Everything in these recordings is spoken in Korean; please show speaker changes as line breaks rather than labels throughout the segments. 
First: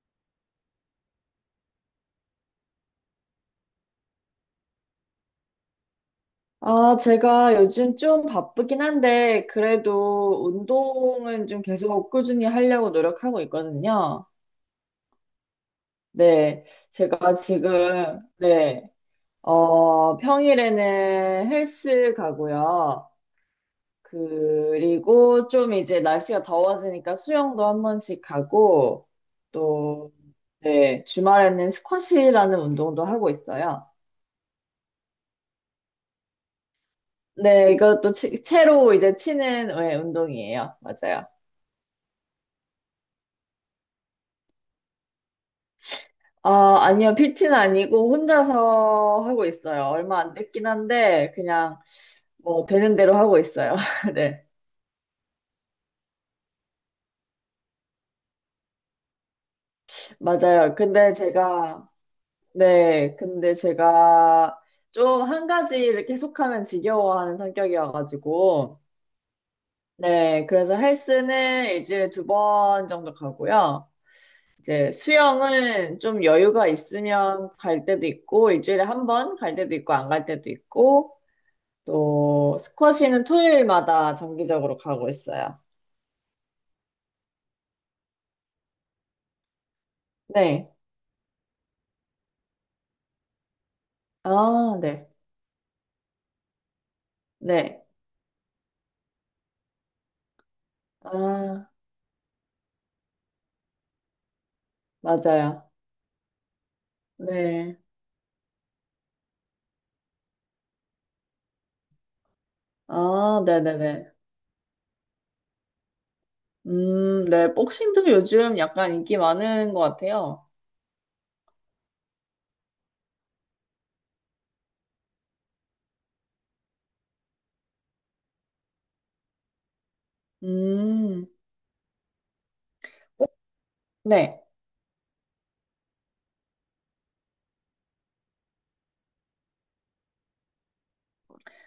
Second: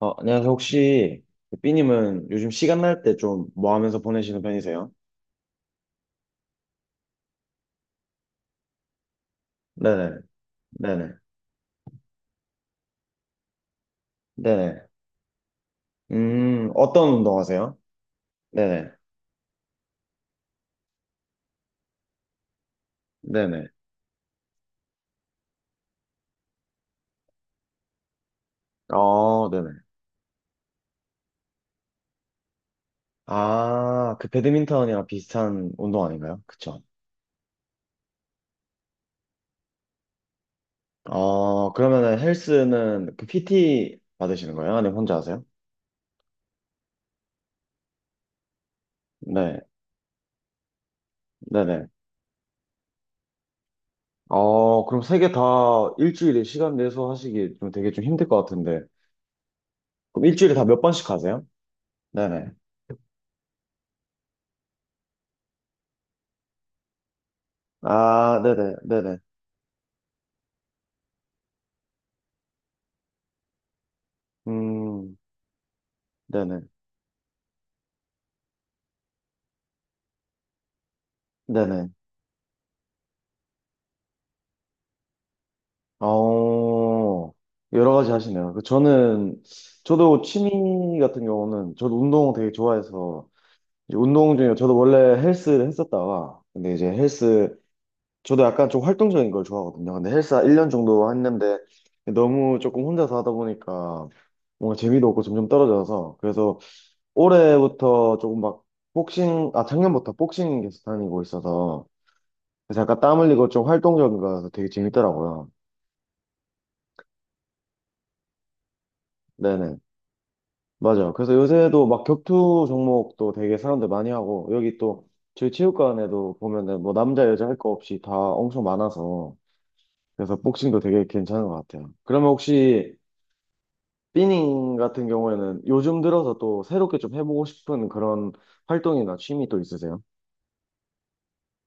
어, 안녕하세요. 혹시 그 삐님은 요즘 시간 날 때 좀 뭐 하면서 보내시는 편이세요?
아, 제가 요즘 좀 바쁘긴 한데,
네네,
그래도
네네,
운동은 좀 계속 꾸준히 하려고 노력하고 있거든요.
네네.
네,
어떤
제가
운동 하세요?
지금, 네,
네네,
평일에는 헬스 가고요.
네네.
그리고 좀 이제 날씨가 더워지니까 수영도 한 번씩 가고,
어, 네네.
또, 네, 주말에는 스쿼시라는 운동도 하고 있어요.
아, 그 배드민턴이랑 비슷한 운동 아닌가요? 그쵸?
네, 이것도 채로 이제 치는 네, 운동이에요. 맞아요.
어, 그러면은 헬스는 그 PT 받으시는 거예요? 아니면 혼자 하세요?
아, 아니요. PT는 아니고 혼자서 하고
네,
있어요. 얼마 안 됐긴 한데 그냥
네네.
뭐 되는 대로 하고 있어요. 네.
어, 그럼 세 개 다 일주일에 시간 내서 하시기 좀 되게 좀 힘들 것 같은데. 그럼 일주일에 다
맞아요.
몇 번씩
근데
하세요?
제가
네네.
네. 근데 제가 좀 한 가지를 계속하면 지겨워하는 성격이어
아, 네네,
가지고
네네.
네. 그래서 헬스는 일주일에 두 번 정도 가고요. 이제
음,
수영은 좀 여유가
네네.
있으면 갈 때도 있고 일주일에 한 번 갈 때도 있고 안 갈 때도 있고
네네.
또 스쿼시는 토요일마다 정기적으로 가고 있어요.
어, 여러 가지 하시네요. 그 저는, 저도
네.
취미 같은 경우는, 저도 운동 되게 좋아해서, 이제 운동 중에, 저도
아,
원래
네.
헬스를 했었다가, 근데 이제 헬스,
네.
저도 약간 좀 활동적인 걸 좋아하거든요. 근데 헬스 1년 정도 했는데,
아,
너무 조금 혼자서 하다 보니까, 뭔가 재미도 없고 점점
맞아요.
떨어져서, 그래서
네.
올해부터 조금 막, 복싱, 아, 작년부터 복싱 계속 다니고 있어서, 그래서 약간 땀
아,
흘리고 좀
네네네.
활동적인 거라서 되게 재밌더라고요.
네. 복싱도 요즘 약간 인기 많은
네네.
것 같아요.
맞아요. 그래서 요새도 막 격투 종목도 되게 사람들 많이 하고, 여기 또 저희 체육관에도 보면은 뭐 남자, 여자 할 거 없이 다 엄청 많아서, 그래서 복싱도 되게
음,
괜찮은 것 같아요. 그러면 혹시
네.
삐닝 같은 경우에는 요즘 들어서 또 새롭게 좀 해보고 싶은 그런 활동이나 취미 또 있으세요?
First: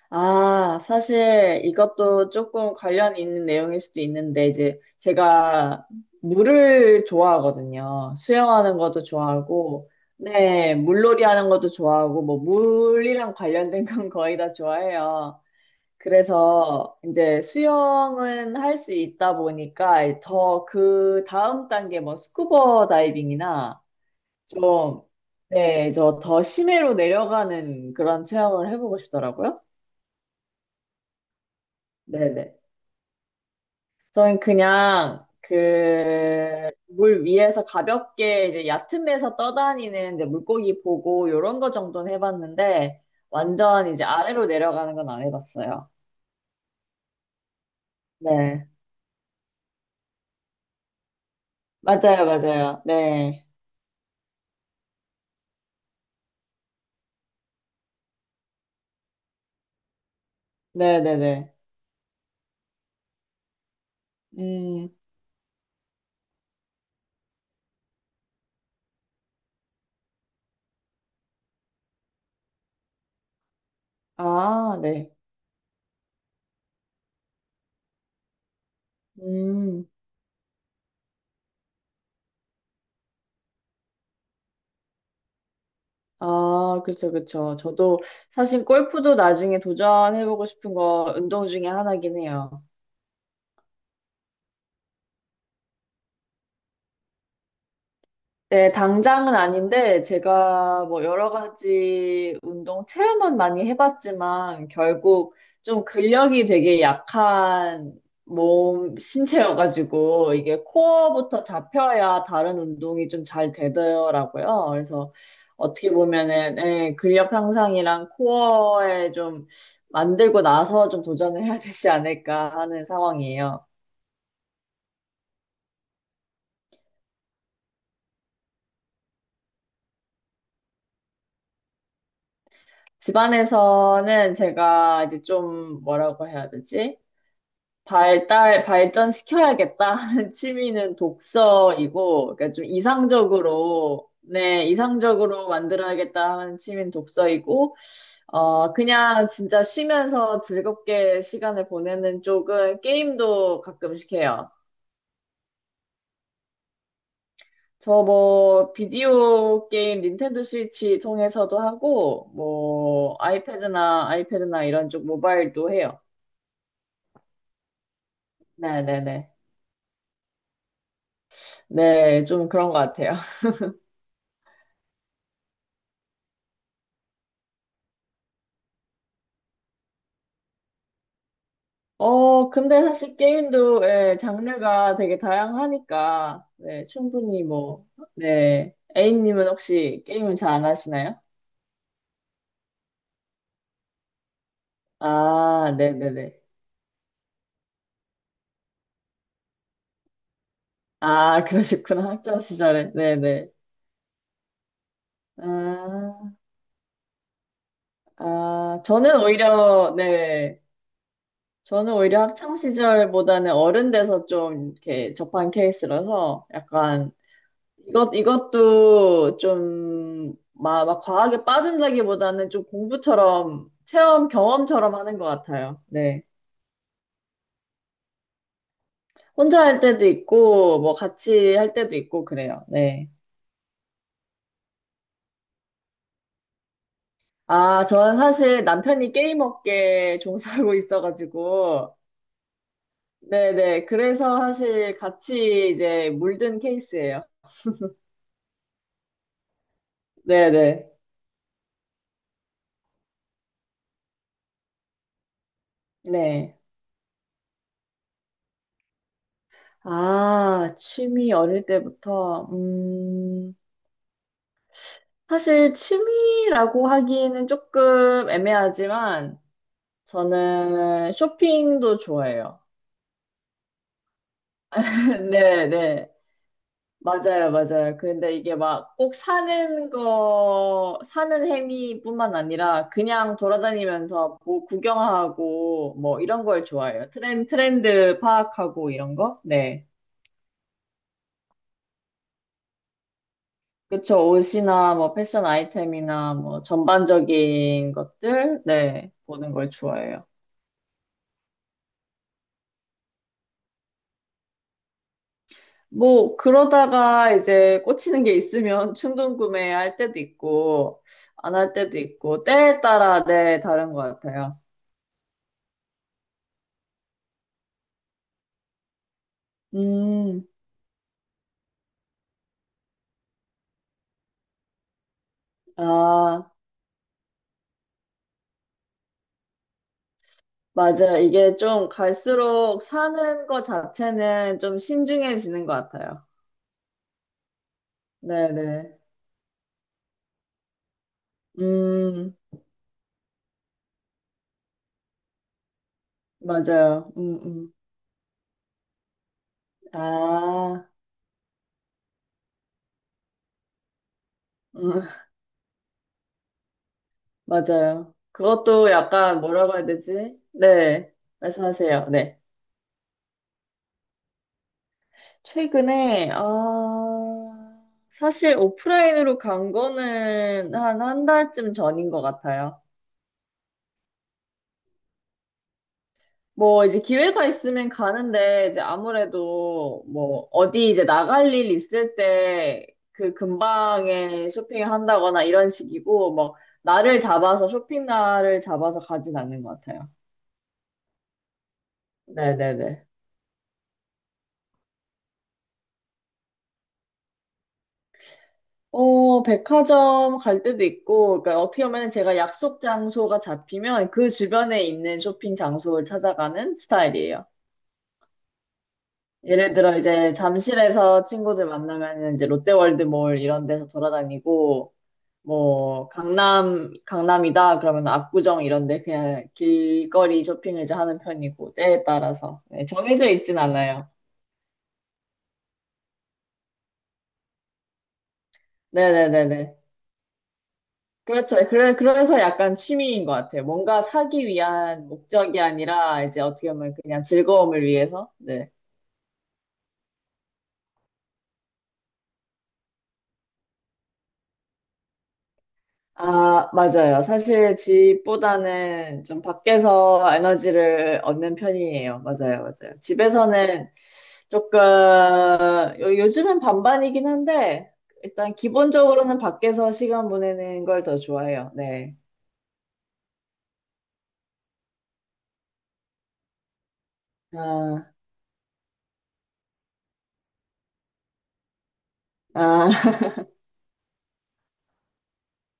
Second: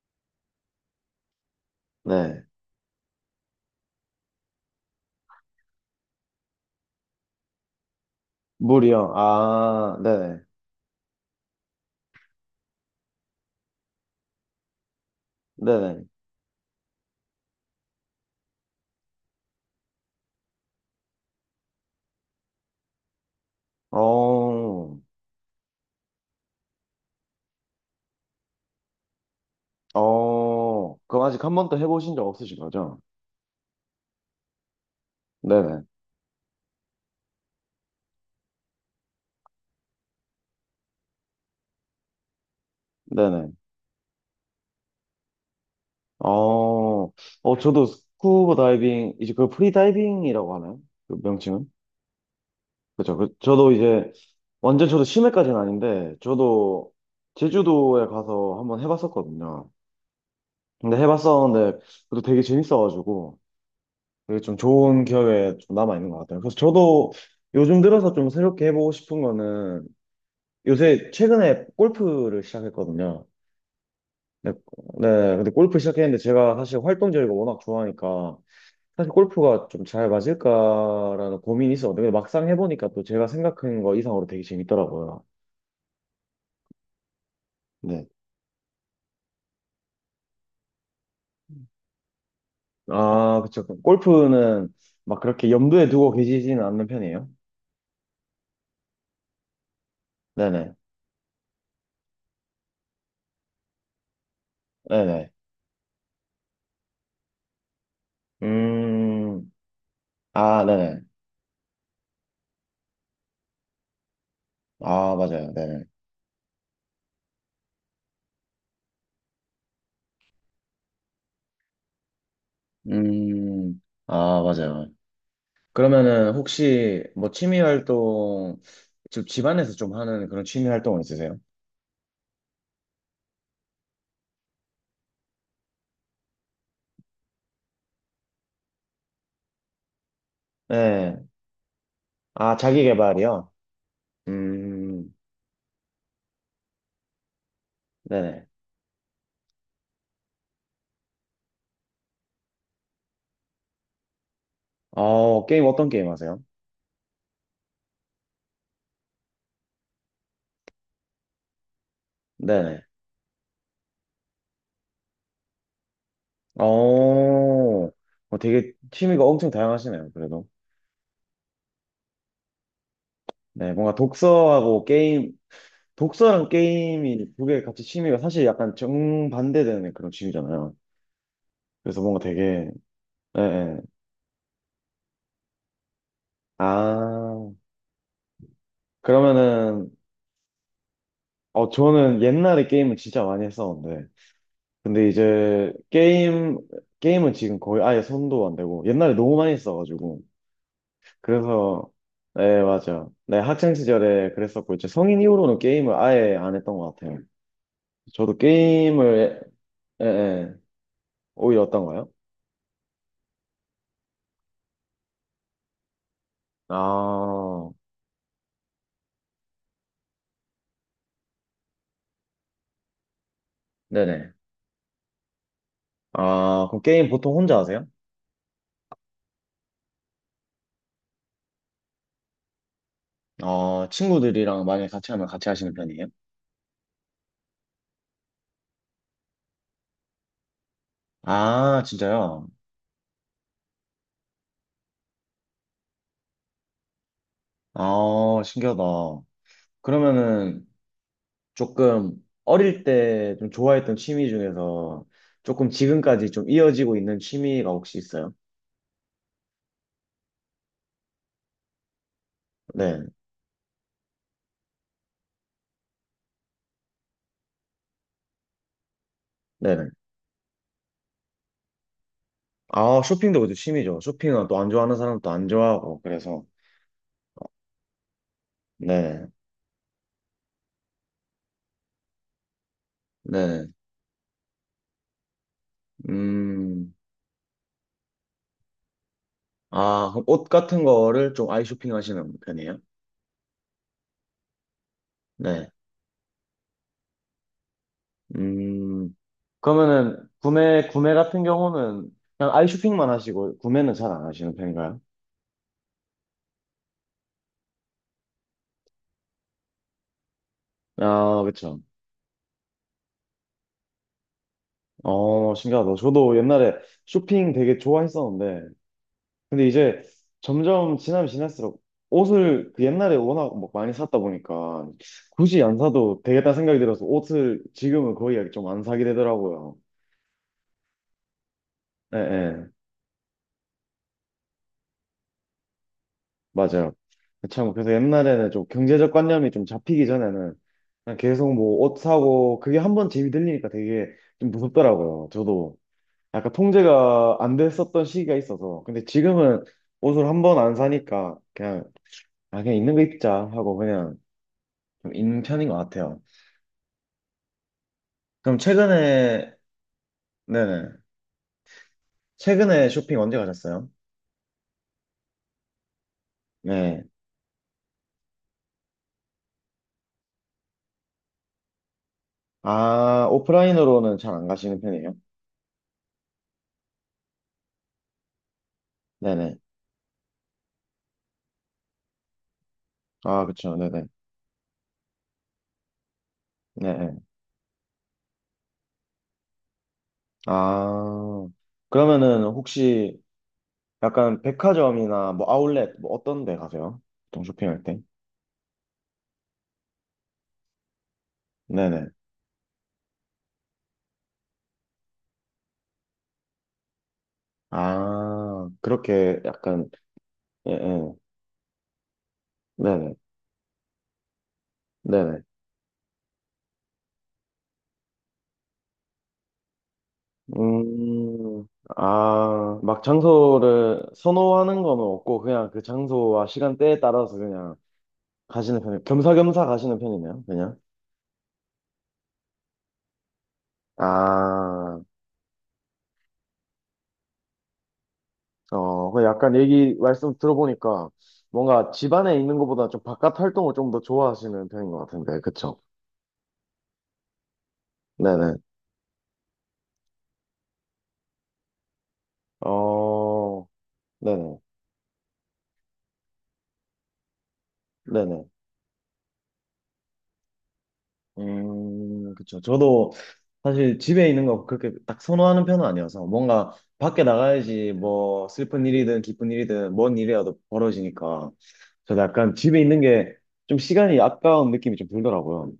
아, 사실 이것도
네.
조금 관련이 있는 내용일 수도 있는데, 이제 제가 물을 좋아하거든요. 수영하는 것도
물이요.
좋아하고,
아, 네네.
네, 물놀이 하는 것도 좋아하고, 뭐, 물이랑 관련된 건 거의 다 좋아해요.
네네.
그래서 이제 수영은 할 수 있다 보니까 더 그 다음 단계 뭐 스쿠버 다이빙이나
어,
좀, 네, 저 더 심해로 내려가는 그런 체험을 해보고 싶더라고요.
어, 그럼 아직 한 번도 해보신 적
네네.
없으신 거죠?
저는 그냥 그
네네.
물 위에서 가볍게 이제 얕은 데서 떠다니는 이제 물고기 보고 요런 거 정도는 해봤는데
네네.
완전 이제 아래로 내려가는 건 안 해봤어요.
어, 어, 저도 스쿠버
네.
다이빙, 이제 그 프리다이빙이라고 하나요? 그 명칭은?
맞아요, 맞아요.
그죠. 그,
네.
저도 이제, 완전 저도 심해까지는 아닌데, 저도 제주도에 가서 한번 해봤었거든요. 근데
네네네.
해봤었는데, 그래도 되게 재밌어가지고, 되게 좀
음,
좋은 기억에 좀 남아있는 것 같아요. 그래서 저도 요즘 들어서 좀 새롭게 해보고 싶은 거는, 요새 최근에 골프를 시작했거든요. 네,
아, 네.
네, 근데 골프 시작했는데 제가 사실 활동적이고 워낙 좋아하니까, 사실 골프가 좀
음,
잘 맞을까라는 고민이 있었는데 근데 막상 해보니까 또 제가 생각한 거 이상으로 되게 재밌더라고요.
아, 그쵸, 그쵸. 저도
네.
사실 골프도 나중에 도전해보고 싶은 거 운동 중에 하나긴 해요.
아, 그쵸. 그럼 골프는 막 그렇게 염두에 두고 계시지는 않는 편이에요?
네, 당장은 아닌데,
네네.
제가 뭐 여러 가지 운동 체험은 많이 해봤지만,
네네.
결국 좀 근력이 되게 약한 몸,
음,
신체여가지고, 이게
아, 네네.
코어부터 잡혀야 다른 운동이 좀 잘 되더라고요. 그래서
아, 맞아요. 네네.
어떻게 보면은, 예, 근력 향상이랑 코어에 좀 만들고 나서 좀 도전을 해야 되지 않을까 하는 상황이에요.
음, 아, 맞아요. 그러면은 혹시 뭐 취미 활동, 좀 집안에서 좀 하는 그런 취미 활동은 있으세요?
집안에서는 제가 이제 좀 뭐라고 해야 되지? 발달, 발전시켜야겠다 하는 취미는
네.
독서이고, 그러니까
아,
좀
자기 개발이요?
이상적으로, 네,
음,
이상적으로 만들어야겠다 하는 취미는 독서이고,
네네.
그냥 진짜 쉬면서 즐겁게 시간을 보내는 쪽은 게임도 가끔씩 해요.
어, 게임 어떤 게임 하세요?
저 뭐, 비디오 게임 닌텐도 스위치 통해서도 하고,
네네.
뭐, 아이패드나 이런 쪽 모바일도 해요.
어, 어, 되게
네네네.
취미가
네,
엄청 다양하시네요, 그래도.
네. 네, 좀 그런 것 같아요.
네, 뭔가 독서하고 게임, 독서랑 게임이 두 개 같이 취미가 사실 약간 정반대되는 그런 취미잖아요. 그래서 뭔가 되게,
근데 사실
예, 예.
게임도, 예, 장르가 되게 다양하니까, 네, 충분히
아,
뭐, 네. A님은
그러면은,
혹시 게임을 잘 안 하시나요?
어, 저는 옛날에 게임을 진짜 많이 했었는데, 근데 이제
아, 네네네.
게임, 게임은 지금 거의 아예 손도 안 대고, 옛날에 너무 많이 했어가지고,
아,
그래서
그러셨구나. 학창
네
시절에.
맞아. 네
네네.
학창 시절에 그랬었고 이제 성인 이후로는 게임을
아,
아예 안 했던 것 같아요. 저도
저는
게임을
오히려,
예, 예.
네.
오히려
저는
어떤가요?
오히려 학창 시절보다는 어른 돼서 좀 이렇게 접한 케이스라서 약간
아
이것도 좀, 막 과하게 빠진다기보다는 좀 공부처럼, 체험,
네네.
경험처럼 하는 것 같아요. 네.
아 그럼 게임 보통 혼자 하세요?
혼자 할 때도 있고, 뭐, 같이 할 때도 있고, 그래요. 네.
어 친구들이랑 만약에 같이 하면 같이 하시는 편이에요?
아, 저는 사실 남편이 게임 업계에 종사하고
아
있어가지고,
진짜요?
네네. 그래서 사실 같이 이제 물든 케이스예요.
아 신기하다. 그러면은
네네.
조금 어릴 때 좀 좋아했던 취미 중에서 조금
네.
지금까지 좀
네.
이어지고 있는 취미가 혹시 있어요?
아, 취미 어릴 때부터,
네.
사실 취미라고 하기에는 조금 애매하지만
네
저는 쇼핑도 좋아해요.
아, 쇼핑도 그죠. 취미죠. 쇼핑은 또 안 좋아하는 사람도 안
네,
좋아하고,
네.
그래서.
맞아요, 맞아요. 근데 이게 막 꼭
네,
사는 거, 사는 행위뿐만 아니라 그냥
네.
돌아다니면서 뭐 구경하고 뭐 이런 걸
음,
좋아해요. 트렌드 파악하고 이런 거? 네.
아, 그럼 옷 같은 거를 좀 아이 쇼핑 하시는 편이에요?
그쵸. 옷이나 뭐 패션
네.
아이템이나 뭐 전반적인 것들? 네.
음,
보는 걸 좋아해요.
그러면은 구매 같은 경우는 그냥 아이 쇼핑만 하시고, 구매는 잘 안 하시는 편인가요?
뭐, 그러다가 이제 꽂히는 게 있으면 충동 구매할 때도 있고,
아,
안 할
그쵸.
때도 있고, 때에 따라 네, 다른 것 같아요.
어, 신기하다. 저도 옛날에 쇼핑 되게 좋아했었는데, 근데 이제
음,
점점 지나면 지날수록 옷을 그 옛날에 워낙 막 많이 샀다 보니까 굳이 안 사도
아,
되겠다 생각이 들어서 옷을 지금은 거의 좀 안 사게 되더라고요.
맞아요. 이게 좀
예, 예,
갈수록 사는 것 자체는 좀 신중해지는 것 같아요.
맞아요. 참, 그래서 옛날에는 좀
네네.
경제적 관념이 좀 잡히기 전에는 그냥 계속 뭐 옷
음,
사고 그게 한 번 재미 들리니까 되게 좀 무섭더라고요. 저도 약간
맞아요.
통제가 안 됐었던 시기가 있어서. 근데 지금은 옷을 한 번 안
아,
사니까 그냥, 아, 그냥 있는 거 입자 하고 그냥
음,
좀 있는 편인 것 같아요.
맞아요.
그럼
그것도 약간
최근에,
뭐라고 해야 되지?
네네.
네, 말씀하세요. 네.
최근에 쇼핑 언제 가셨어요?
최근에,
네.
아, 사실 오프라인으로 간 거는 한 한 달쯤 전인 것 같아요.
아, 오프라인으로는 잘 안 가시는 편이에요?
뭐, 이제 기회가 있으면 가는데, 이제
네네.
아무래도 뭐, 어디 이제 나갈 일 있을 때 그
아, 그쵸. 네네.
근방에 쇼핑을 한다거나 이런 식이고, 뭐,
네네.
날을 잡아서, 쇼핑 날을 잡아서 가진 않는 것 같아요.
아, 그러면은
네네네.
혹시 약간 백화점이나 뭐 아울렛 뭐 어떤 데 가세요? 보통 쇼핑할 때?
백화점 갈 때도 있고, 그러니까 어떻게
네네.
보면 제가 약속 장소가 잡히면 그 주변에 있는 쇼핑 장소를 찾아가는 스타일이에요.
아, 그렇게
예를
약간,
들어 이제
예, 예.
잠실에서 친구들 만나면 이제
네네.
롯데월드몰 이런 데서 돌아다니고,
네네.
뭐 강남 강남이다 그러면 압구정 이런 데 그냥 길거리 쇼핑을 이제 하는
음,
편이고 때에 따라서
아,
네,
막
정해져 있진
장소를
않아요.
선호하는 건 없고, 그냥 그 장소와 시간대에 따라서 그냥 가시는 편이 겸사겸사
네네네네.
가시는 편이네요, 그냥.
그렇죠. 그래, 그래서 약간 취미인 것 같아요. 뭔가 사기
아,
위한 목적이 아니라 이제 어떻게 보면 그냥 즐거움을 위해서. 네.
어, 그 약간 얘기 말씀 들어보니까 뭔가 집 안에 있는 것보다 좀 바깥 활동을 좀 더 좋아하시는 편인 것 같은데, 그쵸?
아, 맞아요. 사실
네네.
집보다는 좀 밖에서 에너지를 얻는 편이에요. 맞아요, 맞아요.
어,
집에서는
네네.
조금, 요즘은 반반이긴 한데,
네네.
일단 기본적으로는 밖에서 시간 보내는 걸 더 좋아해요. 네.
그쵸. 저도 사실 집에 있는 거 그렇게 딱 선호하는 편은 아니어서 뭔가 밖에 나가야지
아,
뭐 슬픈 일이든 기쁜 일이든 뭔 일이라도 벌어지니까 저도 약간 집에
아.
있는 게 좀 시간이 아까운 느낌이 좀 들더라고요.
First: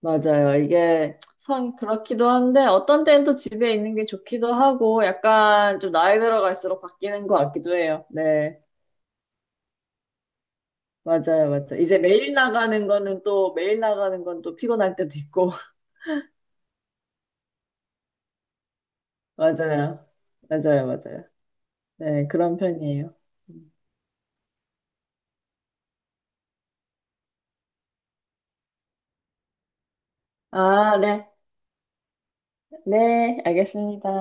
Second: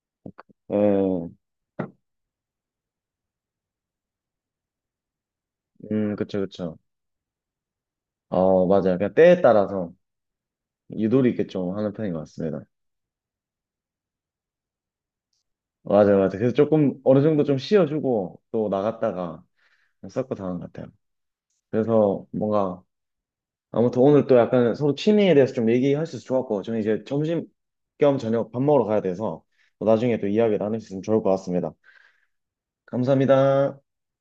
맞아요. 이게
예.
참 그렇기도 한데 어떤 때는 또 집에 있는 게 좋기도 하고 약간 좀 나이
그쵸, 그쵸.
들어갈수록 바뀌는 것 같기도 해요. 네.
어, 맞아요. 그냥 때에 따라서 유도리 있게
맞아요.
좀
맞아요.
하는
이제
편인 것
매일
같습니다.
나가는 거는 또 매일 나가는 건 또 피곤할 때도 있고.
맞아요, 맞아요. 그래서 조금 어느 정도 좀 쉬어주고 또 나갔다가
맞아요.
그냥 섞고 자는 것
맞아요.
같아요.
맞아요.
그래서
네. 그런
뭔가
편이에요. 음.
아무튼 오늘 또 약간 서로 취미에 대해서 좀 얘기할 수 있어서 좋았고 저는 이제 점심 겸 저녁 밥 먹으러 가야 돼서 또 나중에 또 이야기 나눌 수
아,
있으면 좋을
네.
것 같습니다.
네.
감사합니다.
알겠습니다.